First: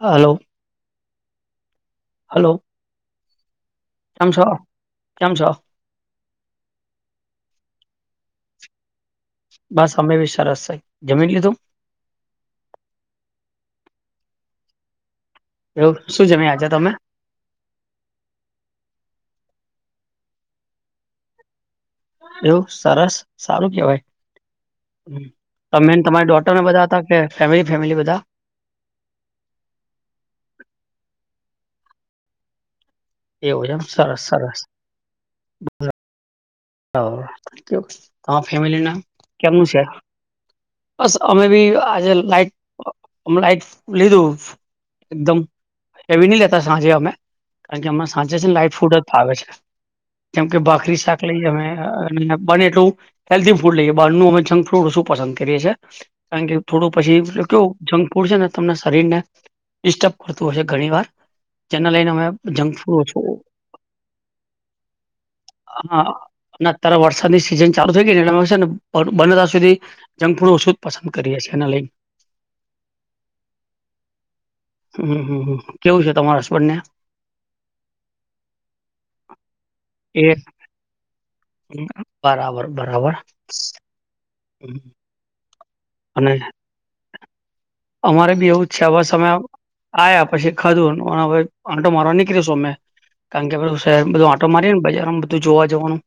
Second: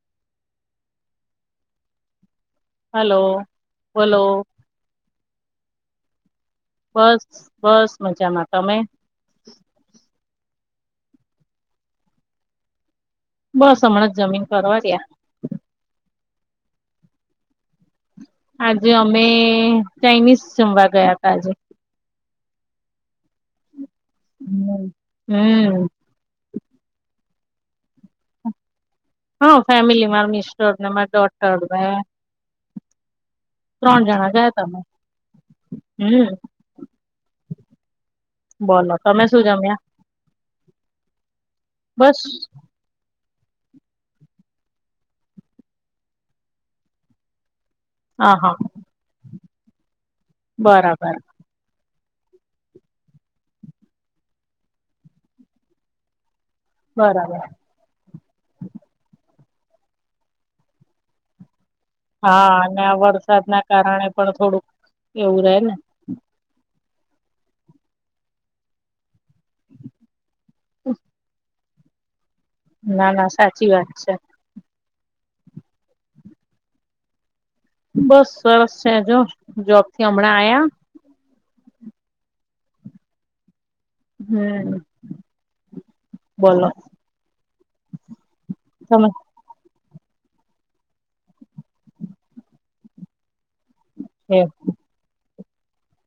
Hello hello hello બોલો કેમ છો, કેમ છો બસ બસ મજામાં તમે બસ અમે બી સરસ શય, જમી લીધું બસ અમણાં જ જમીને પરવાર્યા એવુ શું જમ્યા આજે તમે આજે અમે ચાઇનીઝ જમવા ગયા હતા આજે એવું સરસ સારું હમ કેવાય હમ તમે તમારી ડોટરને બધા અતા કે ફેમિલી ફેમિલી બધા હ ફેમિલી મારા મિસ્ટર ને મારી ડોટર ને એવું એમ ત્રણ સરસ જણા ગયા સરસ તમે હમ્મ અ તમાર ફેમિલી બોલો ના તમે શું કેમનું જમ્યા છે. બસ અમે બી આજે બસ લાઈટ અમણા એકશ લીધું એકદમ હેવી નહી લેતા સાંજે અમે કારણ કે હમણા હા સાંજે હા છેને લાઈટ ફૂડ જ ભાવે છે કેમ કે ભાખરી બરાબર શાક નહિ અમે બને એટલું હેલ્ધી ફૂડ લઈએ બારનું અમે જંક ફ્રૂડ ઓશું પસંદ કરીએ છીએ. કારણ કે થોડું પછી બરાબર કેટલું જંક ફૂડ છે ને તમને શરીર ને ડિસ્ટર્બ કરતું હયશે ઘણી વાર જેને લઈને અમે હા જંક અને ફૂડ આ ઓછું વરસાદ ના કારણે પણ થોડુંક એવું રહે ને હા અને અત્યારે વરસાદની સિઝન ચાલુ થઈ ગઈ ને એટલે સે ને બ બને ત્યાં સુધી જંક ફૂડ ઓછું જ પસંદ કરીએ સે એને લઈ ના ના સાચી વાત છે. હમ્મ હમ્મ હમ્મ કેવું છે તમારા હસબંડ ને બસ સરસ છે જો જોબ થી એ હમણાં આયા બરાબર બરાબર. હમ્મ હમ. અને બોલો અમારે બી એવું છે અવે તમે સમય આયા પછી ખાધું હવે આટો મારો નીકળીશું અમે કારણ કે હવે શહેર બધું એ આટો મારીએ ને બજારમાં બધું જોવા જવાનું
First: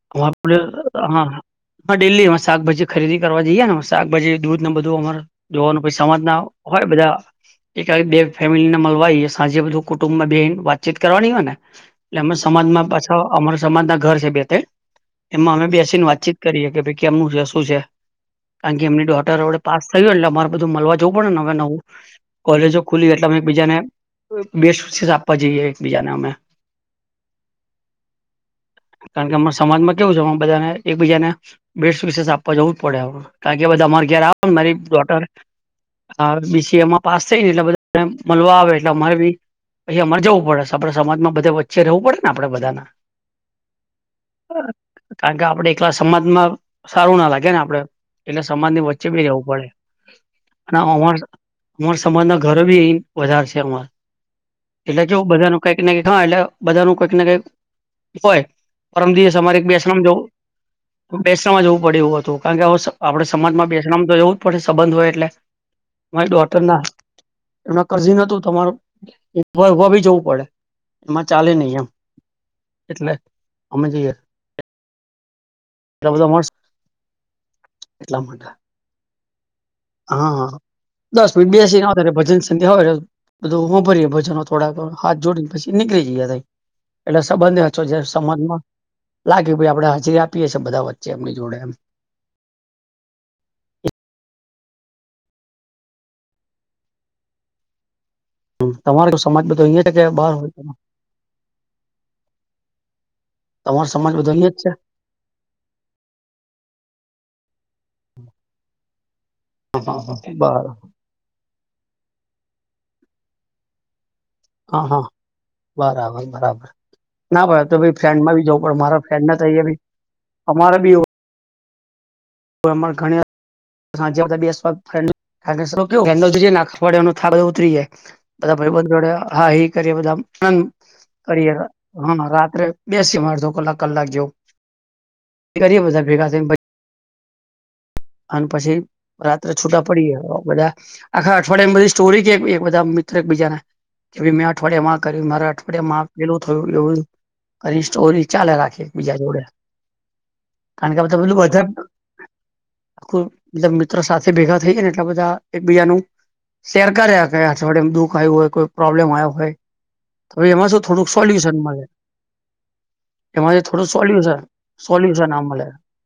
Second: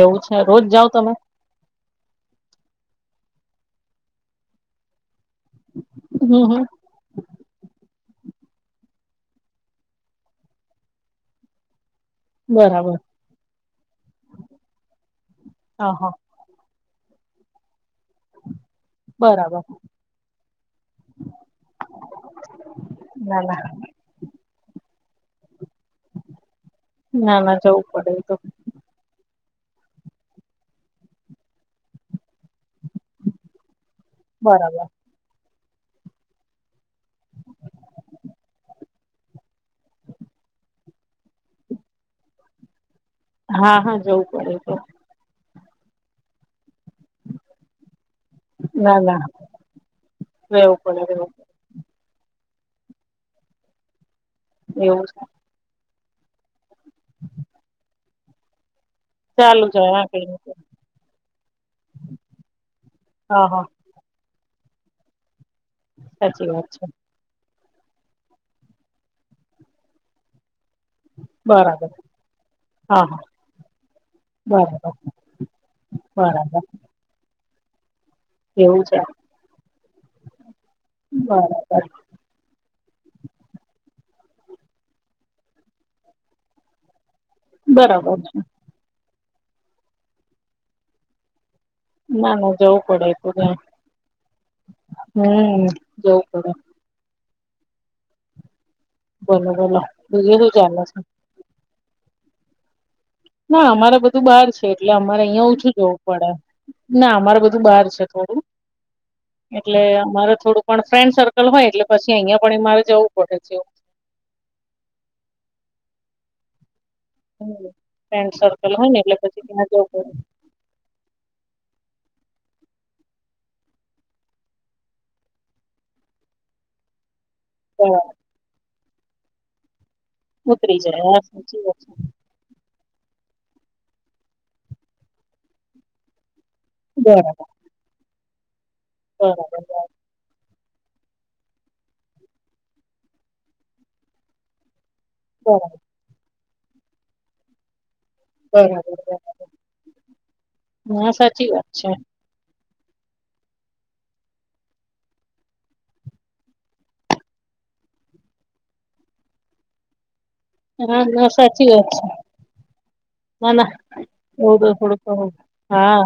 એવું છે રોજ જાઓ તમે [unintelligible] હા ડેલીમાં શાકભાજી ખરીદી કરવા જઈએ ને શાકભાજી દૂધ બધું અમારા જોવાનું પસી સમાજ ના હમ હમ હોય બધા એકાદ બે ફેમિલીને મલવાય સાંજે બધું કુટુંબમા બેહિને વાતચીત કરવાની હોય ને એટલે અમે સમાજમાં બરાબર પાછા અમારા સમાજ ના ઘર છે બે તે એમાં અમે હા બેસી ને હા વાતચીત કરીએ કે ભઈ કેમનું છે શું છે કારણ કે એમની ડોટર જોડે બરાબર પાસ થયું એટલે અમારે બધું મલવા જવું પડે ને હવે નવું કોલેજો ખુલી એટલે અમે ના એક ના બીજાને બેસ્ટ વિશેષ આપવા જઈએ એકબીજાને અમે ના ના જવું પડે એ તો કારણ કે અમારા સમાજમાં કેવું છે અમુક બધાને એકબીજા ને બેસ્ટ વિશેસ આપવા જવું જ પડે કારણ કે બધા અમારે ઘરે મારી બરાબર ડોટર અ બીસીએમાં પાસ થઈને એટલે બધાને મલવા આવે એટલે અમારે બી પછી અમારે જવું પડે છે આપણે સમાજમાં બધે વચ્ચે રહેવું પડે ને આપડે બધાના હા હા જવું પડે એ તો કારણ કે આપડે એકલા સમાજમાં સારું ના લાગે ને આપડે એટલે સમાજની ના વચ્ચે ના બી રેવું પડે રહેવું પડે અમાર રહેવું અમાર સમાજના ઘરો ભી અ વધારે છે અમાર પડે એટલે એવું જો છે બધાનું કંઈક ને કંઈક, હા એટલે બધાનું કંઈક ને કંઈક હોય પરમ દિવસે અમારે ચાલુ એક જાય બેસનામ હા જવ કઈ નઈ. બેસણાંમાં જવું પડ્યું હતું. કારણ કે હવે સ આપણે હા હા સમાજમાં બેસ ણાંમ તો જવું જ પડે, સંબંધ હોય એટલે. મારી સાચી વાત ડોટરના છે નકર [unintelligible] જવું પડે. એમાં ચાલે નહી એમ બરાબર. હા, એટલે હા. અમે બરાબર. એટલે બધા બરાબર [unintelligible] એટલા માટે. એવું છે. હા. દસ મિટ બરાબર બેસીને આવતાં રહ્યાં. પછી જ [unintelligible] બધું હોભળ્યું ભજનો થોડાક, હાથ જોડીન પછી નીકળી ગયા તા. એટલે સંબંધેય હચવાય જાય બરાબર છે સમાજમાં. લાગે ભાઈ આપણે હાજરી આપીએ છીએ બધા વચ્ચે એમની જોડે એમ. ના, ના જવું પડે એ તો ત્યાં. હમ્મ, જવું પડે. તો તમારો તો સમાજ બોલો બધો બોલો અહિયાં હે કે બહાર બીજું શું હોય [unintelligible] ચાલે છે ના તમારો અમારે સમાજ બધું બધો બહાર અહિયાં જ છે. એટલે અમારે અહિયાં ઓછું જવું પડે. ના અમારે બધું બહાર છે થોડું. એટલે અમારે છે થોડું બરાબર પણ ફ્રેન્ડ સર્ ર્કલ હોય એટલે પછી અહિયાં પણ એ મારે જવું પડે [unintelligible] હા, હા. બરાબર-બરાબર. ના [unintelligible] તો ભી ફ્રેન્ડ ફ્રેન્ડમાં બી જવુ સર્કલ પડે. હોય ને મારા એટલે ફ્રેન્ડના પછી તો ત્યાં અહિયાં ભી. જવું પડે અમારે બી એવું પણ અમારે ઘણીવાર [unintelligible] [unintelligible] બરાબર બધા ભાઈબંધ જોડે, હા ઈ કરીએ બધા આમ. ઉતરી જાય [unintelligible] હા કરીએ. સાચી વાત છે હા. ને રાત્રે બેસી એમ અડધો કલાક, કલાક જેવું. કરીએ બધા ભેગા થઈન [unintelligible] બરાબર. અન પછી બરાબર રાત્રે છૂટા પડીએ બધા. આખા અઠવાડિયામ બધી સ્ટોરી કેઈ. એક-એક બધા મિત્ર એકબીજાને. [unintelligible] મેં અઠવાડિયામાં આ કર્યું, મારા અઠવાડિયાેમાં આ પહેલું થયું. એવું કરી સ્ટોરી. ચાલે બરાબર રાખીએ બરાબર એક-બીજા જોડે. કારણ બરાબર કે હા [unintelligible] પહેલું સાચી વાત છે [unintelligible] [unintelligible] મતલબ મિત્રો સાથે ભેગા થઈએ ને એટલા બધા એકબીજા નું શેર કર્યા કરે. અઠવાડિયામ દુઃખ આયું હોય, કોઈ પ્રોબ્લેમ આયો હોય. તો હવે એમાં શું હા થોડુંક ના સોલ્યુશન સાચી મલે. વાત છે ના એમાંથી ના થોડું એવું તો થોડું સોલ્યુશન-સોલ્યુશન કહું આ મલે. હા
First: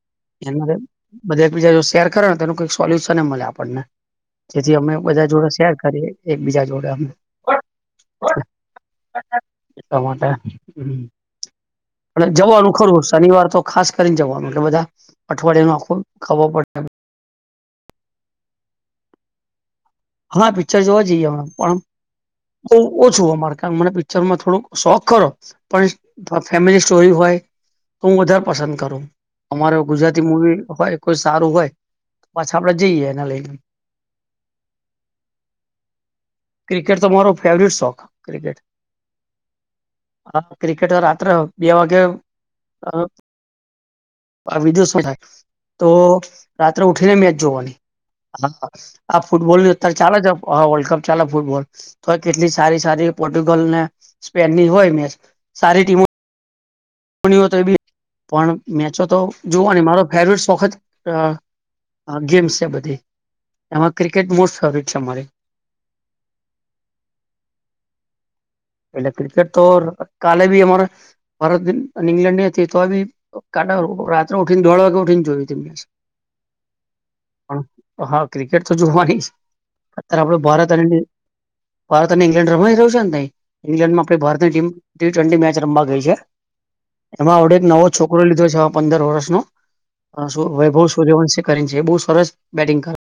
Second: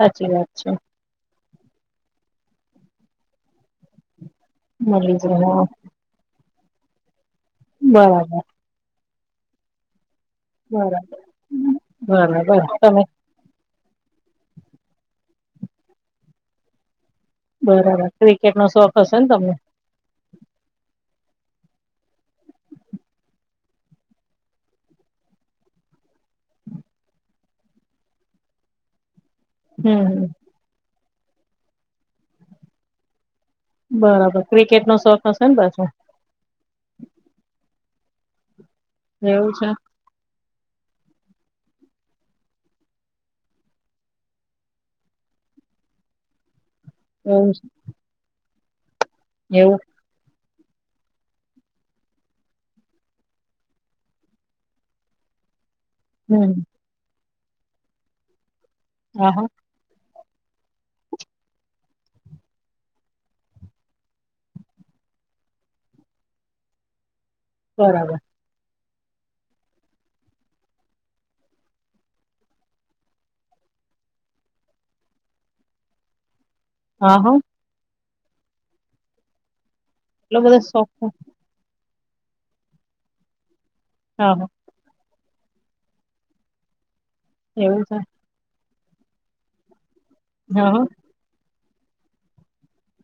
સાચી વાત છે [unintelligible] બધા એકબીજા જોડે શેર કરે ને તો એનું કંઈક સોલ્યુશન એઈ મલે આપણને. જેથી અમે મળી બધા જોડે જાય હા શેર કરીએ, એકબીજા જોડે આમ. બરાબર એટલા માટે. બરાબર. આપણે જવાનું બરાબર તમે ખરું. શનિવાર તો ખાસ કરીને જવાનું. એટલે બધા અઠવાડિયા નું આખું ખબર પડે એમ. બરાબર. ક્રિકેટ નો શોખ હશે ને તમને? હા પિક્ચર જોવા જઈએ અમે. પણ બહું ઓછું અમારે. [unintelligible] મને પિક્ચરમાં થોડોક શોખ ખરો પણ ફેમિલી સ્ટોરી હોય તો હું વધારે પસંદ કરું. અમારે હવે હમ ગુજરાતી મુવી હોય, કોઈ સારું હોય, તો પાછા આપણે જઈએ એના લઈને. બરાબર. ક્રિકેટ નો શોખ હશે ને પાછો? ક્રિકેટ તો મારો ફેવરીટ શોખ ક્રિકેટ. એવું છે. હા ક્રિકેટ રાત્રે બે વાગે બીજું શું થાય તો રાત્રે ઉઠીને મેચ એવું છે, જોવાની. આ ફુટબોલની એવું અ ચાલે છે વર્લ્ડ કપ ચાલે ફૂટબોલ તો કેટલી સારી સારી પોર્ટુગલ ને સ્પેનની હોય મેચ સારી ટીમો હમ્મ. એ બી પણ મેચો તો હા હા જોવાની મારો ફેવરિટ સોખ જ ગેમ્સ છે બધી એમાં ક્રિકેટ મોસ્ટ ફેવરિટ છે મારી. બરાબર ભલે ક્રિકેટ તો કાલે ભી અમારે ભારત અને ઇંગ્લેન્ડ ની તો બી કા રાત્રે ઉઠીને દોઢ વાગે ઉઠીને જોય છે હા હા હા ક્રિકેટ તો જોવાની જ અત્યારે આપડે એટલો બધો ભારત શોખ અને છે ભારત અને ઈંગ્લેન્ડ રમાઈ રહ્યું છે ને ત ઈંગ્લેન્ડમાં આપણે હા હા ભારતની ટીમ ટી ટ્વેન્ટી મેચ રમવા ગઈ છે એમાં આવડે એક એવું નવો છે છોકરો લીધો છે પંદર વર્ષનો શું હા હા વૈભવ સૂર્યવંશે કરીને છે બહુ સરસ બેટિંગ કર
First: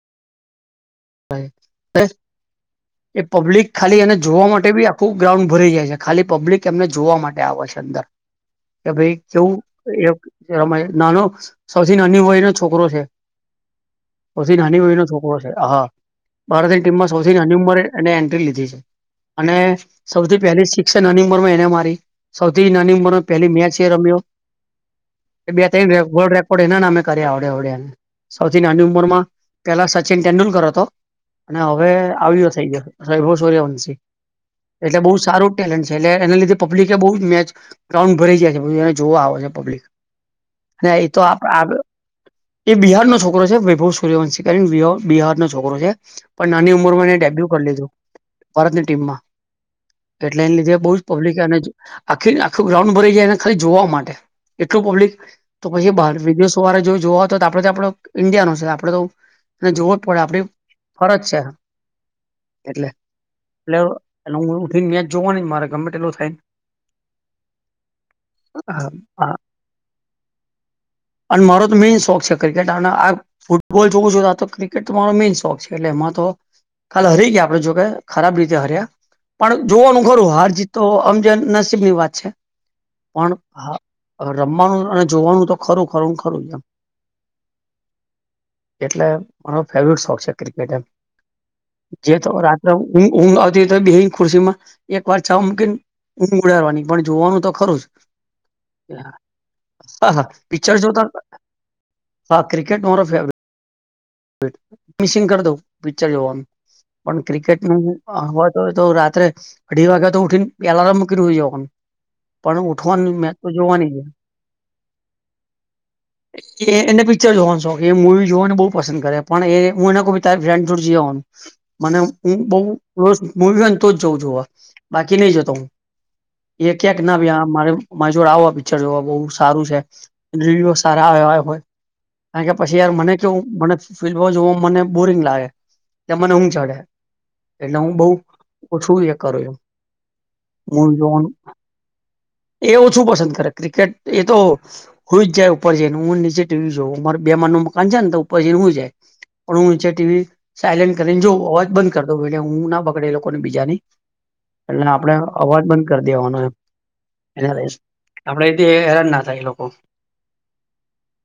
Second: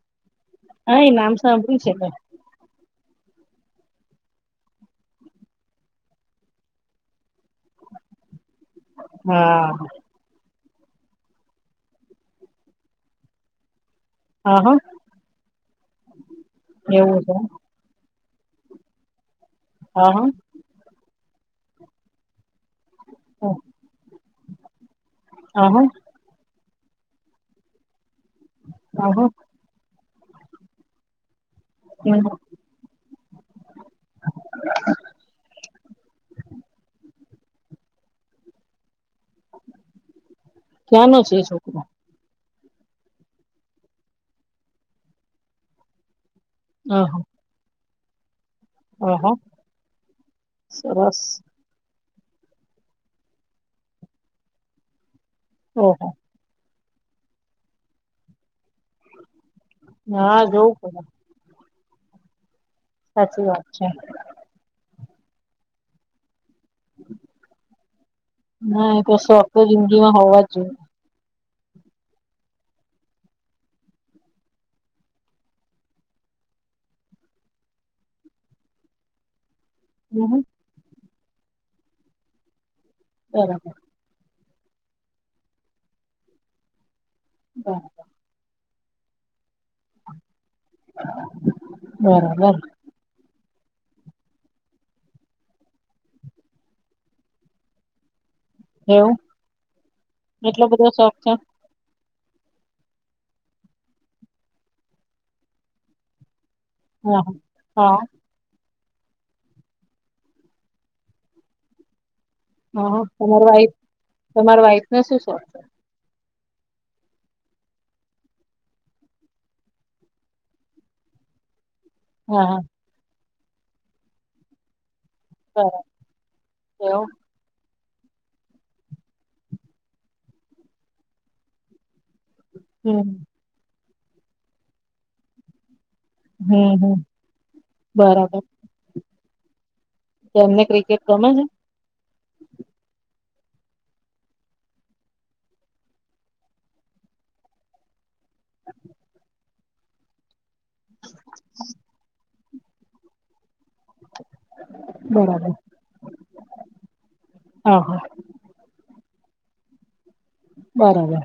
હા એ નામ સાંભળ્યું છે મેં [unintelligible] એ પબ્લિક ખાલી એને જોવા માટે બી આખું ગ્રાઉન્ડ ભરાઈ જાય છે ખાલી પબ્લિક એમને જોવા માટે આવે છે ત્યાં વર્ષ કે ભાઈ કેવું હા એક રમાય નાનો સૌથી નાની વય નો છોકરો છે સૌથી હા હા નાની વય નો છોકરો છે હા ભારતની ટીમમાં એવું સૌથી છે નાની ઉંમરે એને એન્ટ્રી લીધી છે અને હા હા સૌથી પહેલી સી નાની ઉંમરમાં એને મારી સૌથી નાની પર મેચ એ રમ્યો હા હા રેકોર્ડ એવોર્ડ એના નામે કર્યા આવડે આવડ્યા સૌથી નાની હા ઉંમરમાં હા પેલા સચિન તેંડુલકર હતો અને હવે હમ. આવયો થઇ ગયો વૈભવ સૂર્યવંશી એટલે બહુ સારું જ ટેલેન્ટ છે એટલે એના લીધે પબ્લિક એ બઉ મેચ ગ્રાઉન્ડ ભરી જાય છે એને જોવા આવે છે પબ્લિક અને ક્યાંનો એતો છે એ આ છોકરો એ બિહારનો છોકરો છે વૈભવ સૂર્યવંશી કરી ને બિહારનો છોકરો છે પણ નાની ઉંમર એને આહા ડેબ્યુ કર લીધું ભારતની ટીમમાં આહા એટલે એન લીધે બહુ જ સરસ પબ્લિક એને આખી આખું ગ્રાઉન્ડ ભરાઈ જાયને એને ખાલી જોવા માટે એટલું પબ્લિક તો પહિ ઓહો બાર વિદેશ તોરે જો જોવા હો તો આપડે તો આપડો ઈન્ડિયા છે આપડે ને જોવો જ પડે હા આપણે જોવું પડે ફરજ છે એટલે સાચી વાત છે એલે હું ઉઠીને મેચ જોવાનુ મારા ગમે તેટલો થાયન ના ને શોખ તો જિંદગીમાં હોવા જ જોઈએ અન મારો તો મેઈન શોખ છે ક્રિકેટ આ ના ફૂટબોલ જોવું છું તો આ તો ક્રિકેટ તો મારો મેઈન શોખ છે એટલે એમાં તો કાલ હરી ગયા આપડે જો કે ખરાબ રીતે હાર્યા પણ જોવાનું હમ ખરું હમ. હારજીત તો આમ જ નસીબની વાત છે પણ બરાબર હા રમવાનું અને જોવાનું તો ખરું ખરું ખરું એમ [inaudible] એટલે મારો ફેવરિટ શોખ છે ક્રિકેટ એમ. જે તો બરાબર બરાબર રાત્રે હું ઊ ઊંઘ આવતી ઓય તોયે બેહીન ખુશીમાં એક વાર ચાવ મૂકી ન ઉઊઘ ઉદાડવાની પણ જોવાનું તો ખરું જ. એવું હા, હા. એટલો પિક્ચર બધો જોતા શોખ છે હા, ક્રિકટ તો મારો ફેવરેટ. મિસિંગ કર દઉ પિક્ચર જોવાનું હા પણ હા ક્રિકેટનુ હા અવાજ હવે તો રાત્રે અઢી વાગ્યા તો ઉઠીને એલાર્મ મૂકી હુંય જવાનુ. પણ હા હા. ઉઠવાની મેચ તમારી તો વાઈફ જોવાની જ. તમારા વાઈફ ને શું શોખ છે? એ એને પિક્ચર જોવાનો શોખ એ મૂવી જોવાનો બહુ પસંદ કરે પણ એ હું એને કહું તારે ફ્રેન્ડ જોડે જીવાવાનું મને હું હું હા બઉ હા તો [inaudible] મૂવી હોય ન તો જઉં જોવા બાકી નઈ જતો હું બરાબર એ ક્યાંક એવું ના વ્યા મારે મારે જોડે આવા પિક્ચર જોવા, બહુ સારું છે, રિવ્યુ સારા આયવા હોય કારણ કે પછી યાર મને હમ કેવું મને ફિલ્મો જોવુ મને બોરિંગ લાગે એટલે મને ઊઘ ચડે હમ હમ એટલે હું બઉ બરાબર ઓછું એ કરું. તો એમને મૂવી ક્રિકેટ જોવાનું ગમે છે? એ ઓછું પસંદ કરે ક્રિકેટ એ તો હુંય જાય ઉપર જઈ ને હું નીચે ટીવી જોવ. મારે બે માળનું મકાન છે ને તો પછીને હું જાય પણ હું [inaudible] ટીવી સાયલેન્ટ કરીને જો અવાજ બંધ કર દવ [inaudible] એટલે ઊઘ ના બગડે એ લોકો ને બીજા ની. એટલે આપણે બરાબર અવાજ બંધ કરી દેવાનો એમ. ત્યારે હા હા સૂઈ આપડે થી હેરાન ના થાય એ લોકો. બરાબર.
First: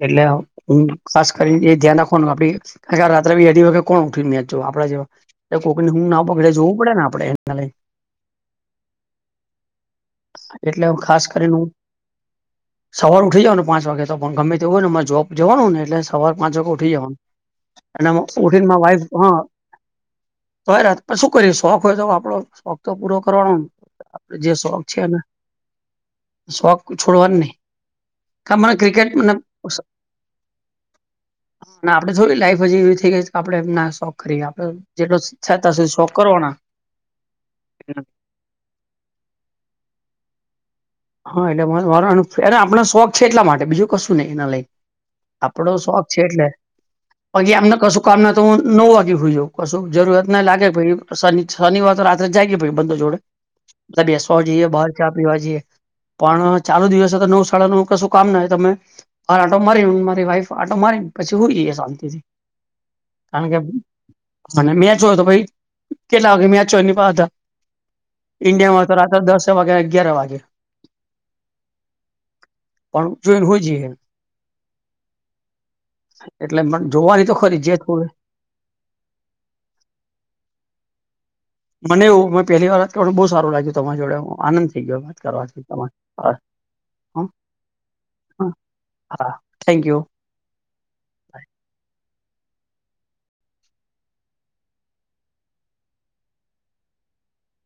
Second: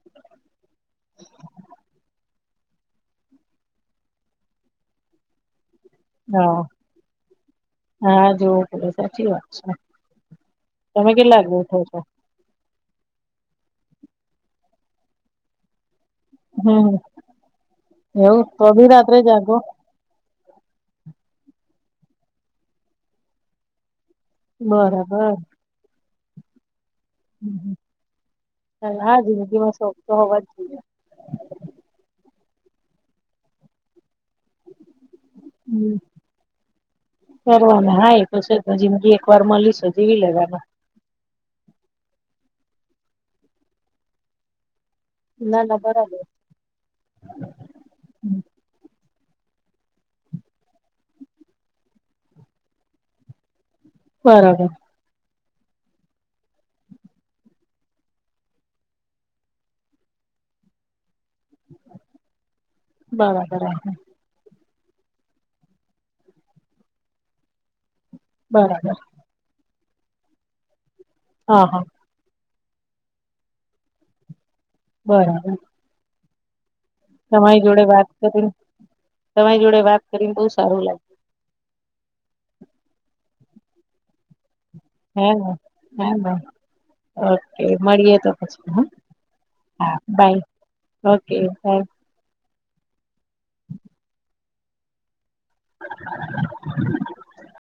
એટલે હું હ, ખાસ કરીને એ ધ્યાન રાખવાનું આપડી રાત્રે બી અઢી વાગે કોણ ઉઠી ને મેચ જોય આપડા જેવા. એ કોકની ઊઘ ના બગડે હા જોવું પડે ને આપડે [inaudible] હા જોવું પડે સાચી વાત છે. એટલે ઊ તમે ખાસ કેટલા કરીને વાગે ઊ ઉઠો છો? સવાર ઉઠી જવાનું પાંચ વાગે [unintelligible] ગમે તેવું હોય મારે જોબ જવાનું ને એટલે સવાર પાંચ વાગે હમ ઉઠી જવાનું અને એવું તો ઉઠીને મારી બી વાઈફ રાત્રે હ જાગો તોય રાત પણ શું કરીએ શોખ હોય તો આપડો શોખ તો પૂરો કરવાનો ને. જે શોખ છેને બરાબર શોખ છોડવાની નહી. કા મને ક્રિકેટ મને તમારો અવાજ ના, આપણે થોડી લાઈફ હજી એવી થઈ ગઈ છે કે આપડે એમ ના શોખ કરીએ આપડે. જેટલો સુખ સહાયતા છે હમ શોખ કરવાના. કરવાના હા એ તો છે જ જિંદગી એક વાર મલી છે જીવી લેવાનું. હ, એટલે [inaudible] આપડા શોખ છે એટલા માટે બીજું કશું નહી એના લઈ ના આપડો ના શોખ બરાબર છે એટલે. પછે એમને કશું કામ ના તો હું નવ વાગે હુઈ જાઉં કશું જરૂરિયાત ના લાગે [inaudible] શનિવાર તો રાત્રે જાગીએ ભાઈ બંધો જોડે બધા બેસવા જઈએ બરાબર બહાર ચા પીવા જઈએ. પણ ચાલુ દિવસે તો નવ શાળા નવ કશું કામ નહીં તમેં હા, આટો મારીને મારી વાઇફ આટો મારીને પછી હુંય ગેય શાંતિથી કારણ કે બરાબર અને મેચ હોય તો પછી કેટલા વાગે મેચ હોય એની પાહે ચાલે. ઇન્ડિયા માં બરાબર તો રાત્રે દસે વાગે-અગિયાર વાગે. હા, હા. પણ [inaudible] બરાબર એટલે પણ જોવાય તો ખરી તમારી છે જે [unintelligible] તમારી જોડે વાત કરીને બહુ સારું લાગ્યું. મને એવું મેં પહલી વાત બહુ સારું લાગ્યું તમારી જોડે હ હા હા આનંદ [unintelligible] હા ઓકે મળીએે તો હા પછી હ હા થેન્ક યુ હા બાય. Okay by. [inaudible]